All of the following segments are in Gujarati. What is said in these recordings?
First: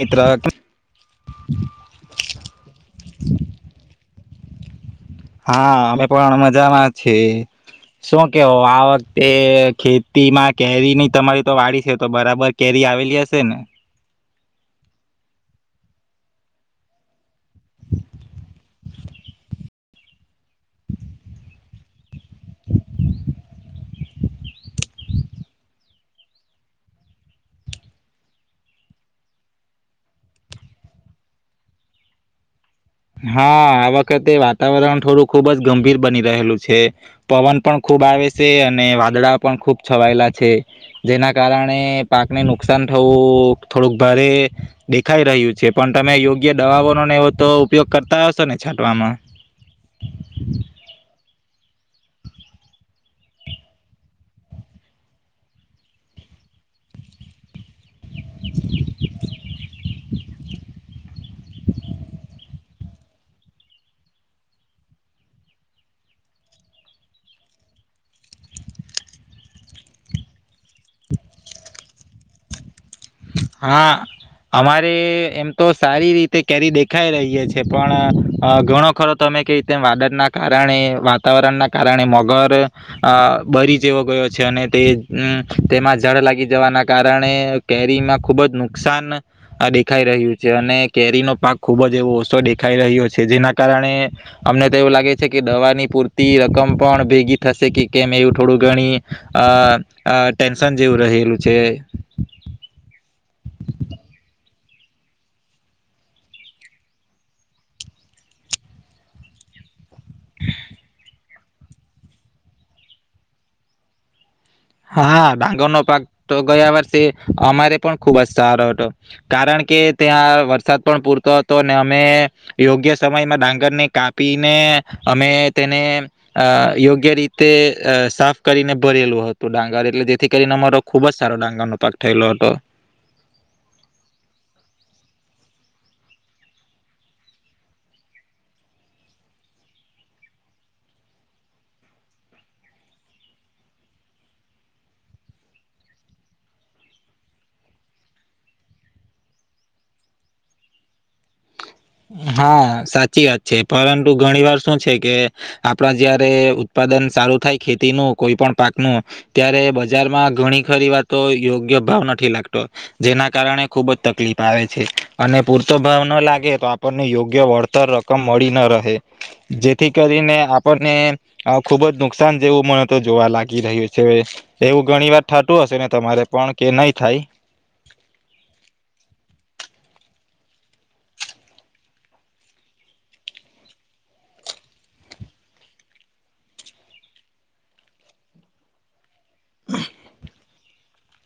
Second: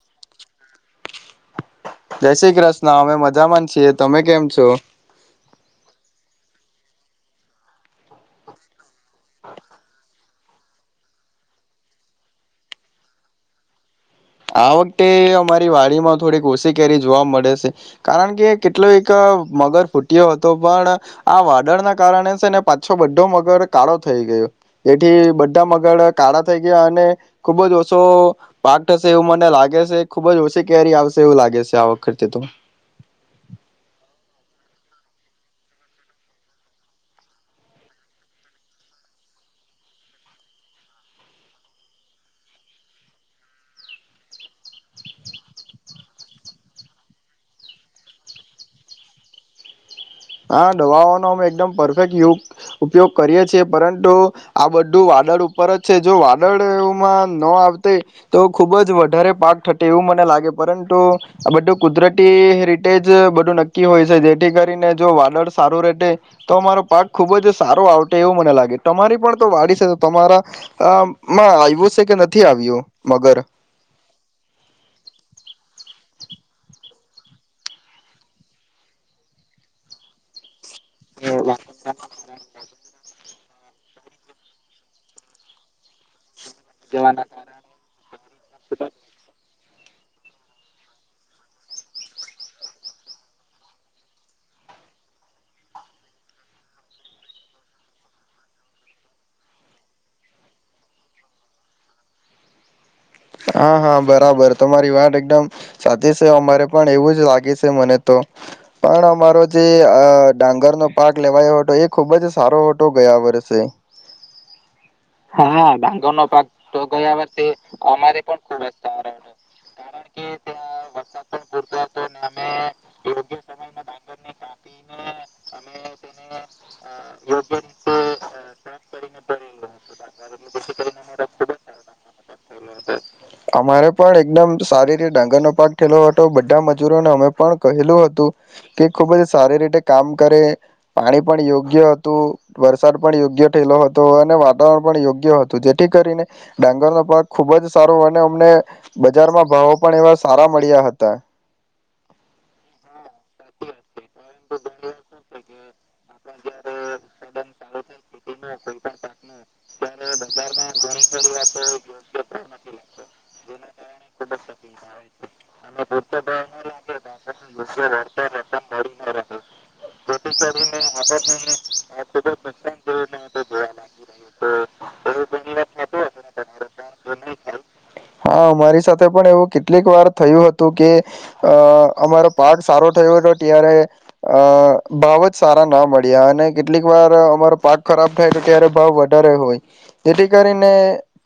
મિત્ર જય શ્રી કૃષ્ણ અમે મજામાં જ છીએ. તમે કેમ છો? હા, અમે પણ મજામાં છીએ. શું કેવો આ વખતે ખેતીમાં કેરી ની તમારી તો વાળી છે તો બરાબર કેરી આવેલી હશે ને? આ વખતે અમારી વાડીમાં થોડીક ઓછી કેરી જોવા મળે છે કારણ કે કેટલો એક મગર ફૂટયો હતો પણ આ વાદળના કારણે છે ને પાછો બડો મગર કાળો થઈ ગયું એથી બધા મગર કાળા થઈ ગયા અને ખુબ જ ઓછો પાક થશે એવું મને લાગે છે ખુબ જ ઓછી કેરી આવશે એવું લાગે છે આ વખતે તો. હા, આ વખતે વાતાવરણ થોડું ખુબ જ ગંભીર બની રહેલું છે પવન પણ ખૂબ આવે છે અને વાદળા પણ ખુબ છવાયેલા છે જેના કારણે પાકને નુકસાન થવું થોડુંક ભારે દેખાઈ રહ્યું છે પણ તમે યોગ્ય દવાઓનો નેવો તો ઉપયોગ કરતા હશો ને છાંટવામાં? હા, દવાઓ નો અવે જ દમ પરફેક્ટ [unintelligible] ઉપયોગ કરીએ છીએ પરંતુ આ બધું વાદળ ઉપર જ છે જો વાદળમાં ન આવ તે તો ખુબ જ વધારે પાક થટે એવું મને લાગે પરંતુ આ બધું કુદરતી રી તેજ બધું નક્કી હોય છે જેથી કરીને જો વાદળ સારું રેટે તો અમારો પાક ખુબ જ સારો આવટે એવું મને લાગે. તમારી પણ તો વાડી છે તો તમારામાં અ માં આવ્યું છે કે નથી આવ્યું? મગર હા, અમારે એમ તો સારી રી તે કેરી દેખાઈ રહીએ છે પણ અ ઘણો ખરો તમે કે તેમ વાદળ ના કાર કારણે વાતાવરણ ના કારણે મગર અ બરી જેવો ગયો છે અને તે તેમાં જળ લાગી જવાના કારણે તી માં ખુબ જ નુકસાન આ દેખાઈ રહ્યું છે અને કેરીનો પાક ખુબ જ એવો ઓછો દેખાઈ રહ્યો છે, જેના કારણે અમને તો એવું લાગે છે કે દવાની પૂરતી રકમ પણ ભેગી થશે કે કેમ એવું થોડું ઘણી અહ-અહ ટેન્શન જેવું રહેલું છે. હા, હા બરાબર તમારી વાત એકદમ સાચી સે. અમારે પણ એવું જ લાગે છે મને તો, પણ અમારો જે અહ ડાંગરનો પાક લેવાયો હતો એ ખુબ જ સારો હતો ગયા વર્ષે. હા, ડાંગરનો પાક તો ગયા વરસે અમારે પણ ખૂબ જ સારો હતો, કારણ કે ત્યાં વરસાદ પણ પૂરતો હતો ને અમે યોગ્ય સમયમાં ડાંગરને કાપીને અમે તેને અહ યોગ્ય રીતે અહ સાફ કરીને ભરેલું હત. પાક થયેલો હતો. અમારે પણ એકદમ સારી રીત ડાંગર નો પાક થયેલો હતો, બધા મજૂરોને અમે પણ કહેલું હતું કે ખુબ જ સારી રીતે કામ કરે, પાણી પણ યોગ્ય હતું, વરસાદ પણ યોગ્ય થયેલો હતો અને વા વણ પણ યોગ્ય હતું જેથી કરીને ડાંગરનો પાક ખુબ જ સારો અને અમને બજારમાં ભાવો પણ એવા સારા મળ્યા હતા. હા, સાચી વાત છે, પરંતુ ઘણીવાર શું છે કે આપડા જયારે ઉત્પાદન સારું થાય ખેતીનું કોઈ પણ પાકનું ત્યાર રે બજારમાં ઘણી ખરી વાતો યોગ્ય ભાવ નથી લાગતો. જેના કારણે ખુબ જ તકલીફ આવે છે, અને પૂરતો ભાવ ન લાગે તો આ આપણને યોગ્ય વળતર રકમ મળી ન રહે જેથી કરીને આપણને અહ ખુબ જ નુકસાન જેવું મને તો જોવા લાગી રહ્યું છે. એવું ઘણી વાર થાતું હશે ને તમારે પણ કે નહી થાય? હા મારી સાથે પણ એવું કેટલીક વાર થયું હતું કે અહ અમારો પાક સારો થયો હતો ત્યારે અહ ભાવ જ સારા ના મળ્યા, અને કેટલીક વાર અમારો પાક ખરાબ થાય તો ત્યારે ભાવ વધ ધારે હોય તેથી કરીને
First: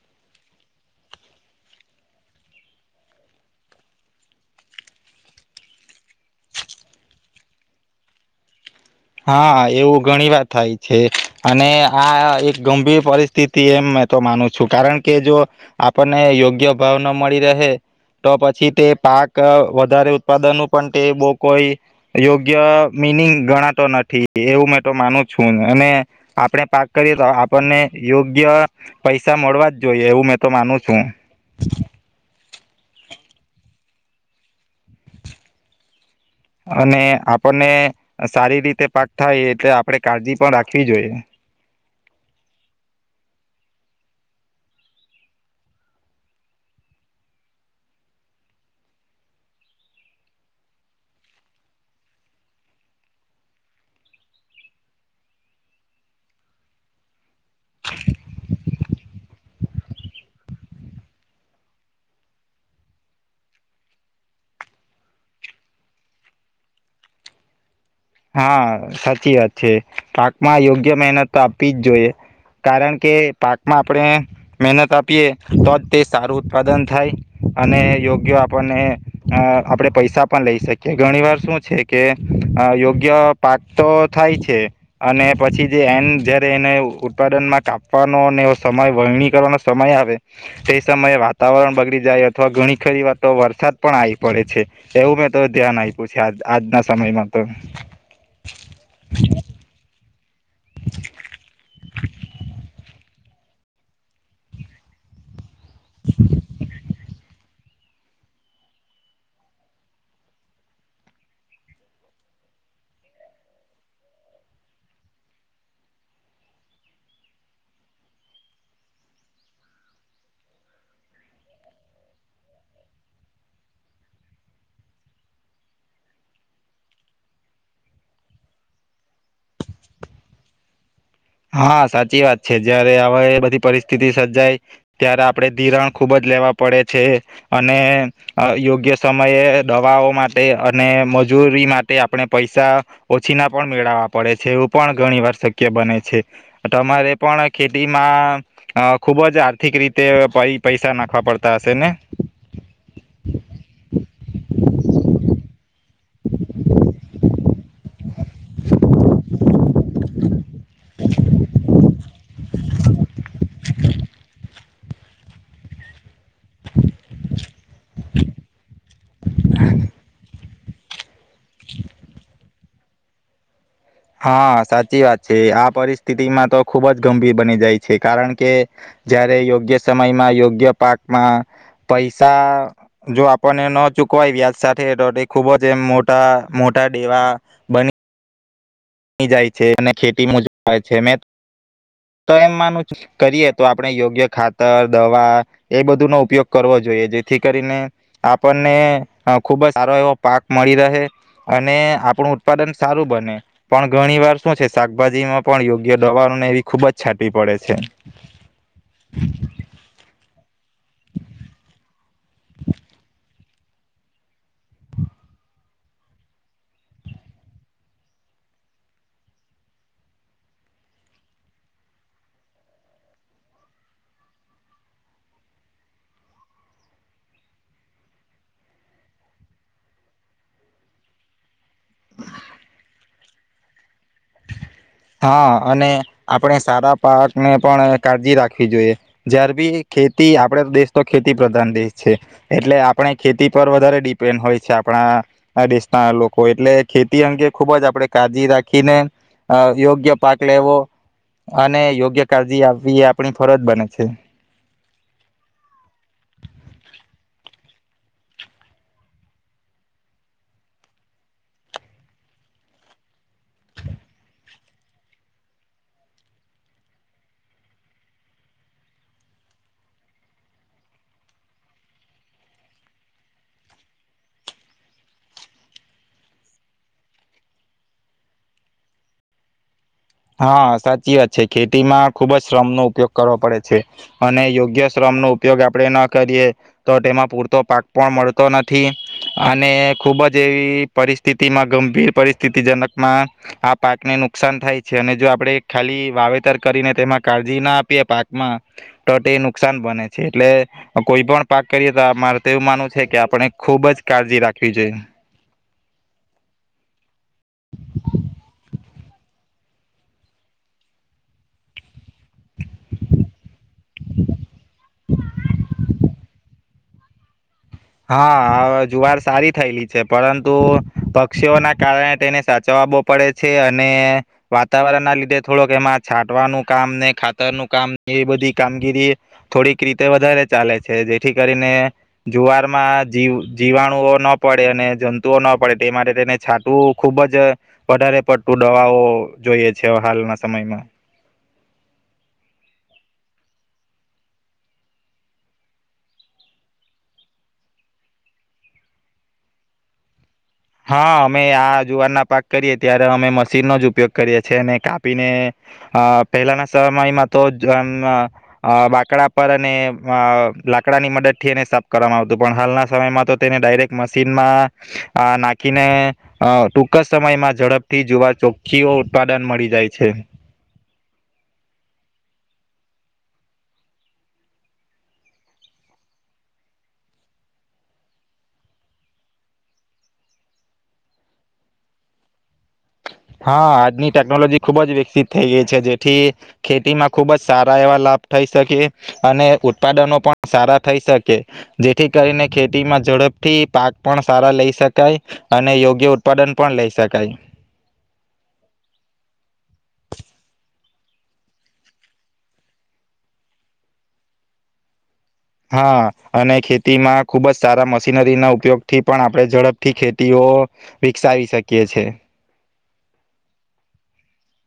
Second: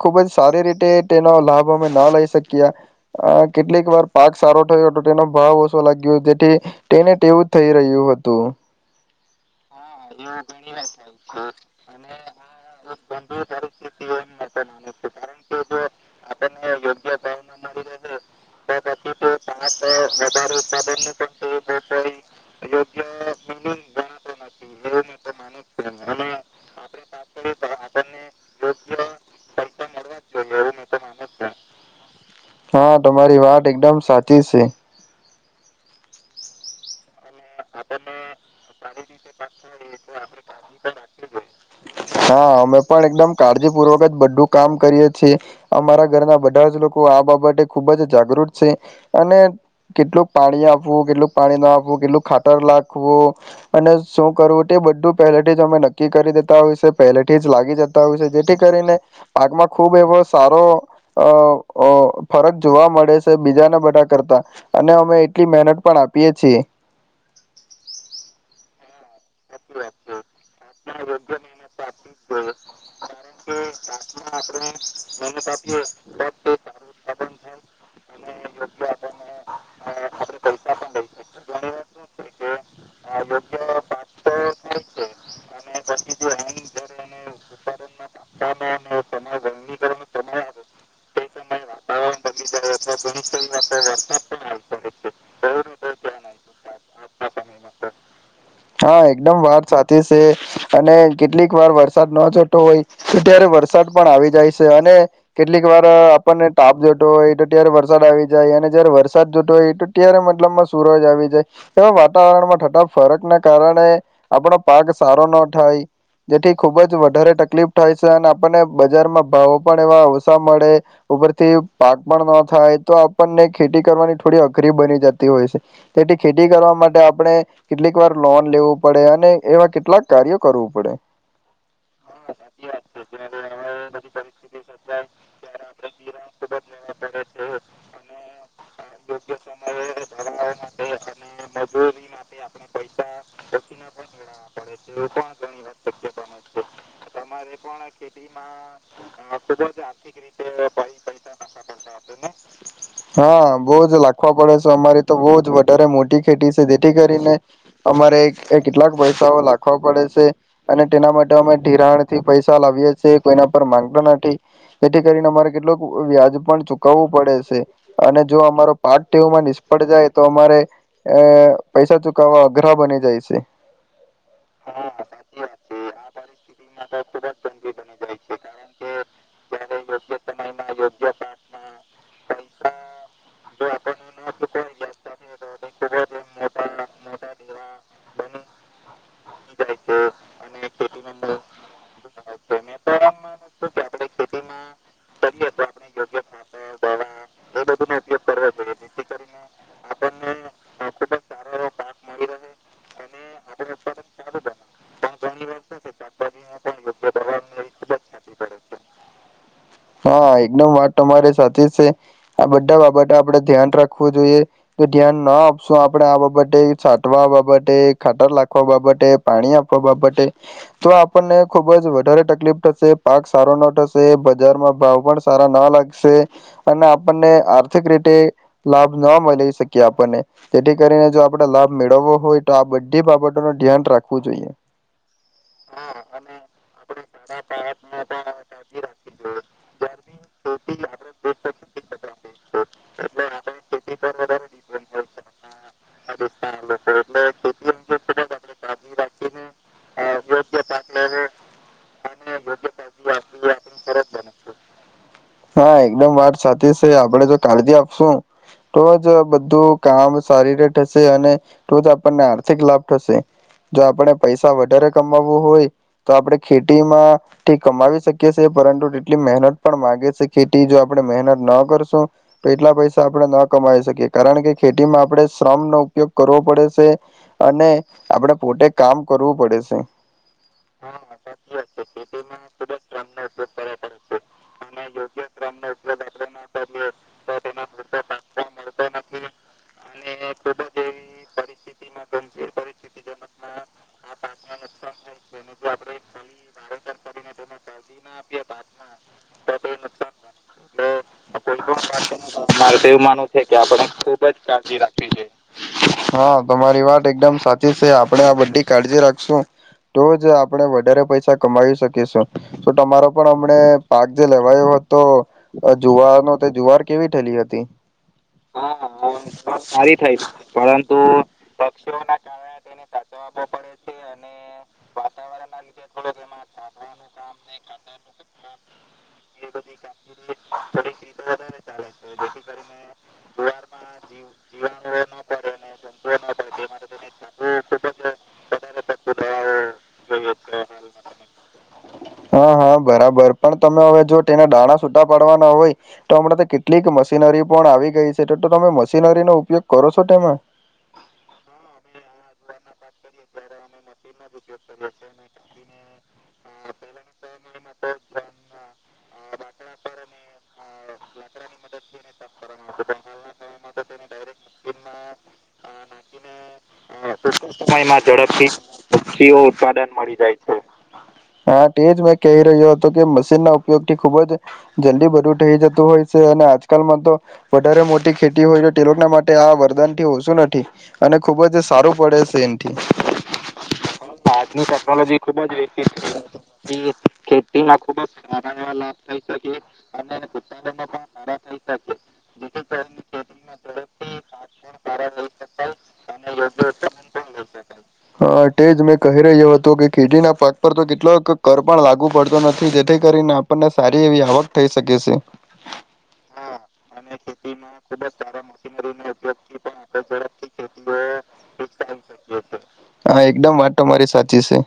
ખુબ જ સારી રીતે તેનો લાભ અમે ન લઈ શક્યા, અહ કેટલીક વાર પાક સારો થયો હતો તેનો ભાવ ઓછો લાગ્યો જેથી તેને ટેવું જ થઈ રહ્યું હતું. હા, એવું ઘણી વાર થાય છે અને હા એક ગમ ગંભીર પરિસ્થિતિ એમ મે તો માનું છું, કારણ કે જો આપણને યોગ્ય ભાવ ન મળી રહે તો પછી તે પાક વધારે ઉત્પાદનો પણ તે બહુ કોઈ યોગ્ય મિનિંગ ગણા તું નથી, એવું મેં તો માનું છું અને આપણે પાક કરીએ તો આપ આપણને યોગ્ય પૈસા મળવા જ જોઈએ એવું મેં તો માનું છું. હા તમારી વાત એકદમ સાચી છે. અને આપ એટલે આપણે કાળજી પણ રાખવી જોઈએ. હા અમે પણ એકદમ કાળજી પૂર્વક જ બધું કામ કરીએ છીએ. અમારા ઘરના બધા જ લોકો આ બાબતે ખુબ જ જાગૃત છે. અને કેટલુંક પાણી આપવું, કેટલુંક પાણી ના આપવું, કેટલું ખા તર નાખવું અને શું કરવું, તે બધું પહેલેથી જ અમે નક્કી કરી દેતા હોય છે. પહેલેથી જ લાગી જતા હોય છે. જેથી કરીને આગમાં ખુબ એવો સારો અહ અહ ફરક જોવા મળે છે બીજાના બધા કરતા. અને અમે એટલી મહેનત પણ આપીએ જ છીએ. હા સાચ ચી વાત છે. પાકમાં યોગ્ય મહેનત તો આપવી જ જોઈએ, કારણ કે પાકમાં આપણે મહેનત આપીએ તો જ તે સારું ઉત્પાદન થાય, અને યોગ્ય આપણને અહ આપણેે પૈસા પણ લઈ શકીએ. ઘણી વાર શું છે, કે અહ યોગ ગ્ય પાક તો થાય જ છે, અને પછી જે એન જયારે એને ઉ ઉત્પાદનમાં કાપવાનો અને એવું સમય વણણી કરવાનો સમય આવે, તે સમયે વાતાવરણ બગડી જાય અથવા ઘણી ખરી વાર તો વરસાદ પણ આવી પડે છે. એવું મેં તો ધ્યાન આયપુ છે, આજ આજના સમયમાં તો. હા એકદમ વાત સાચી સ સે. અને કેટલીક વાર વરસાદ ન જોતો હોય, તો ત્યારે વરસ [unintelligible] પણ આવી જાય છે, અને કેટલીક વાર આપણને તાપ જતોો એ. કયારે વરસાદ આવી જાય. અને જયારે વરસાદ જોતો હોય તો ત્યારે મતલબમાં સૂરજ આવી જાય. એવા વાતાવરણ માં ફરક ના કારણે આપણો પાક સારો ના થાય જેથી ખુબ જ વધારે તકલીફ થાય છે અને આપણને બજારમાં ભાવો પણ એવા અવસા મળે ઉપરથી પાક પણ ન થાય તો આપણને ખેતી કરવાની થોડી અઘરી બની જતી હોય છે તેથી ખેતી કરવા માટે આપણે કેટલીક વાર લોન લેવું પડે. અને એવા કેટલાક કાર્યો કરવું પડે. હા સાચી વાત છે. જયારે હવે બધી પરિસ્થિતિ સર્જાય ત્યારે આપડે ધિરાણ ખુબ જ લેવા પડે છે. અને યોગ્ય સમયે દવાઓ માટે અને મજૂરી માટે આપણે પૈસા ઓછી ના પણ મેળવવા પડે છે. એવું પણ ઘણી વાર શક્ય બને છે. [unintelligible] તમારે પણ મોટી ખેતીમાં અ ખૂબ જ આર્થિક રીતે પૈ પૈસા નાખવા પડતા હશે ને? ખેતી છે જેથી કરીને. અમારે એક. એ કેટલાક પૈસાઓ લખો. પડે છે. અને તેના માટે અમે ધિરાણથી પૈસા લાવીએ છે. કોઈના પર માંગતા નથી. તેથી કરીને અમારે કેટલ. વ્યાજ પણ ચુકવવું પડે છે. અને જો અમારો પાક ટેવમાં નિષ્ફળ જાય તો અમારે. [unintelligible] અગરા બની જાય છે. હા સાચી વાત છે આ પરિસ્થિતિમાં તો ખુબ જ ગંભીર બની જાય છે. કારણ કે જયારે યોગ્ય સમયમાં યોગ્ય પાકમાં પૈસા જો આપણને ન ચૂકવાય વ્યાજ સાથે તો તે ખુબ જ એમ મોટા મોટા. એવા બની. [unintelligible] કરીએ તો આપણે યોગ્ય ખાત. ખાતર, દવા એ બધું નો ઉપયોગ કરવો જોઈએ જે થી કરીને આપણને ખુબ જ સારો એવો પાક મળી રહે અને આપણું ઉત્પાદન સારું બને પણ ઘણી વાર શું છે શાકભાજીમાં પણ યોગ્ય દવાઓને ખુબ જ છાંટીવી પડે છે [unintelligible] હા એકદમ વાત તમારી સાચી છે આ બધા બાબતે આપડે ધ્યાન રાખવું જોઈએ, જો ધ્યાન ના આપશું આપણે આ બાબતે છાંટવા બાબતે, ખાટર નાખવા બાબતે, પાણી આપવા બાબતે તો આપણને ખુબ જ વધારે તકલીફ પડશે, પાક સારો ના થશે બજારમાં ભાવ પણ સારા ના લાગશે અને આપણને આર્થિક રીતે લાભ ના મળી શકીએ આપણને તેથી કરીને જો આપણે લાભ મેળવવો હોય તો આ બધી બાબતો નો ધ્યાન રાખવું જોઈએ હા અને આપણે સારા પાક ને પણ કાળજી રાખવી જોઈએ જ્યારે ભી ખેતી આપડે દેશ તો ખેતી પ્રધાન દેશ છે એટલે આપણે ખેતી પર વધારે ડિપેન્ડ હોય છે આપણા દેશના લોકો એટલે ખેતી અંગે ખુબ જ આપણેે કાળજી રાખીને યોગ્ય પાક લેવો અને યોગ્ય કાળજી આપવી એ આપણી ફરજ બને છે હા એકદમ વાત સાચી છે આપણે જો કાળજી આપશું તો જ બધું કામ સારી રીતે થશે અને તોજ આપણને આર્થિક લાભ થશે જો આપણે પૈસા વધારે કમાવવું હોય તો આપણે ખેતીમાંથી કમાવી શકીએ છી પરંતુ તેટલી મહેનત પણ માંગે ખેતી જો આપણે મહેનત ના કરશું તો એટલા પૈસા આપણે ન કમાઈ શકીએ કારણ કે ખેતીમાં આપણે શ્રમ નો ઉપયોગ કરવો પડે છે અને આપણે પોતે કામ કરવું પડે છે હા સાચી વાત છે ખેતીમાં ખુબ જ શ્રમનો ઉપયોગ કરવો પડે છે અને યોગ્ય શ્રમ ઉપયોગ આપે ન કરીએ તો તેમાં પૂરતો પાક પણ મળતો નથી અને ખુબ જ એવી પરિસ્થિતિમાં ગંભીર પરિસ્થિતિજનકમાં આ પાકને નુકસાન થાય છે છે અને જો આપણે ખાલી વાવેતર કરીને તેમાં કાળજી ના આપીએ પાકમાં તો તે નુકસાન બને છે એટલે કોઈ પણ મારે તો એવું માનુંવ છે કે આપણે ખુબ જ કાળજી રાખવી જોઈએ હા તમારી વાત એકદમ સાચી છે આપણે આ બધી કાળજી રાખી તો જ આપણે વધારે પૈસા કમાવી શકીશું તો તમારો પણ અમને પાક જે લેવાયોયો હતો જુવારનો જુવાર કેવી થયેલી હતી હા જુવાર સારી થયેલી છે પરંતુ પક્ષીઓના કારણે તેને સાચવવા બહુ પડે છે અને વાતાવરણ ના લીધે થોડોક એમાં છાંટવાનું કામ ને ખાતરનું કામ એ બધી કામગીરી થોડીક રીતે વધારે ચાલે છે જે ને જુવાર જી જીવાણુઓ ના પડે અને જંતુઓ ના પડે તે માટે તેને છાટુંવુ ખુબ જ વધારે પડતું દવાઓ જોઈએ છે હાલના સમયમાં હા હા બરાબર પણ તમે હવે જો તેના દાણા છૂટા પડવાના હોય તો હમણાં તો કેટલીક મશીનરી પણ આવી ગઈ છે તો તો તમે મશીનરીનો ઉપયોગ કરો છો તમે? હા અમે આ જુવારના પાક કરીએ ત્યારે અમે મશીનનો જ ઉપયોગ કરીએ છે અને કાપીને અ પહેલાના સમયમાં તો જ મ બાકડા પર અને અ લાકડાની મદદ ઠી એને સાફ કરવામાં આવતું પણ હાલના સમયમાં તો તેને ડાયરેક્ટ મશીનમાં હા ના [inaudible] ઝડપથી સી ઉત્પાદન મળી જાય છે હા તેજ મે કહી રહ્યો તો કે મશીન ના ઉપયોગથી ખુબ જ જલ્દી બધું થઈ જતું હોય છે અને આજકાલમાં તો વધારે મોટી ખેતી હોય તો તે લોકોના માટે આ વરદાન થી ઓશું નથી અને ખુબ જ સારું પડે છે એથી હા આજની ટેકનોલોજી ખુબ જ વિકસિત થઈ ગઈ છે જેથી ખેતીમાં ખુબ જ સારા એવા લાભ થઈ શકે અને ઉત્પાદનો પણ સારા થઈ શકે જેથી કરીને ખેતીમાં ઝડપથી પાક પણ સારા લઈ શકાય અને યોગ્ય ઉત્પાદન પણ લઈ શકાય હા તે જ મેં કહી રહ્યો હતું કે કીડીના પાક પર તો કેટલોક કર પણ લાગુ પડતો નથી જેથી કરીને આપણને સારી એવી આવક થઈ શકે છે હા અને ખેતીમાં ખુબ જ સારા મશીનરી ના ઉપયોગ થી પણ આપડે ઝડપથી ખેતી [inaudible] હા એકદમ વાતો મારી સાચી છે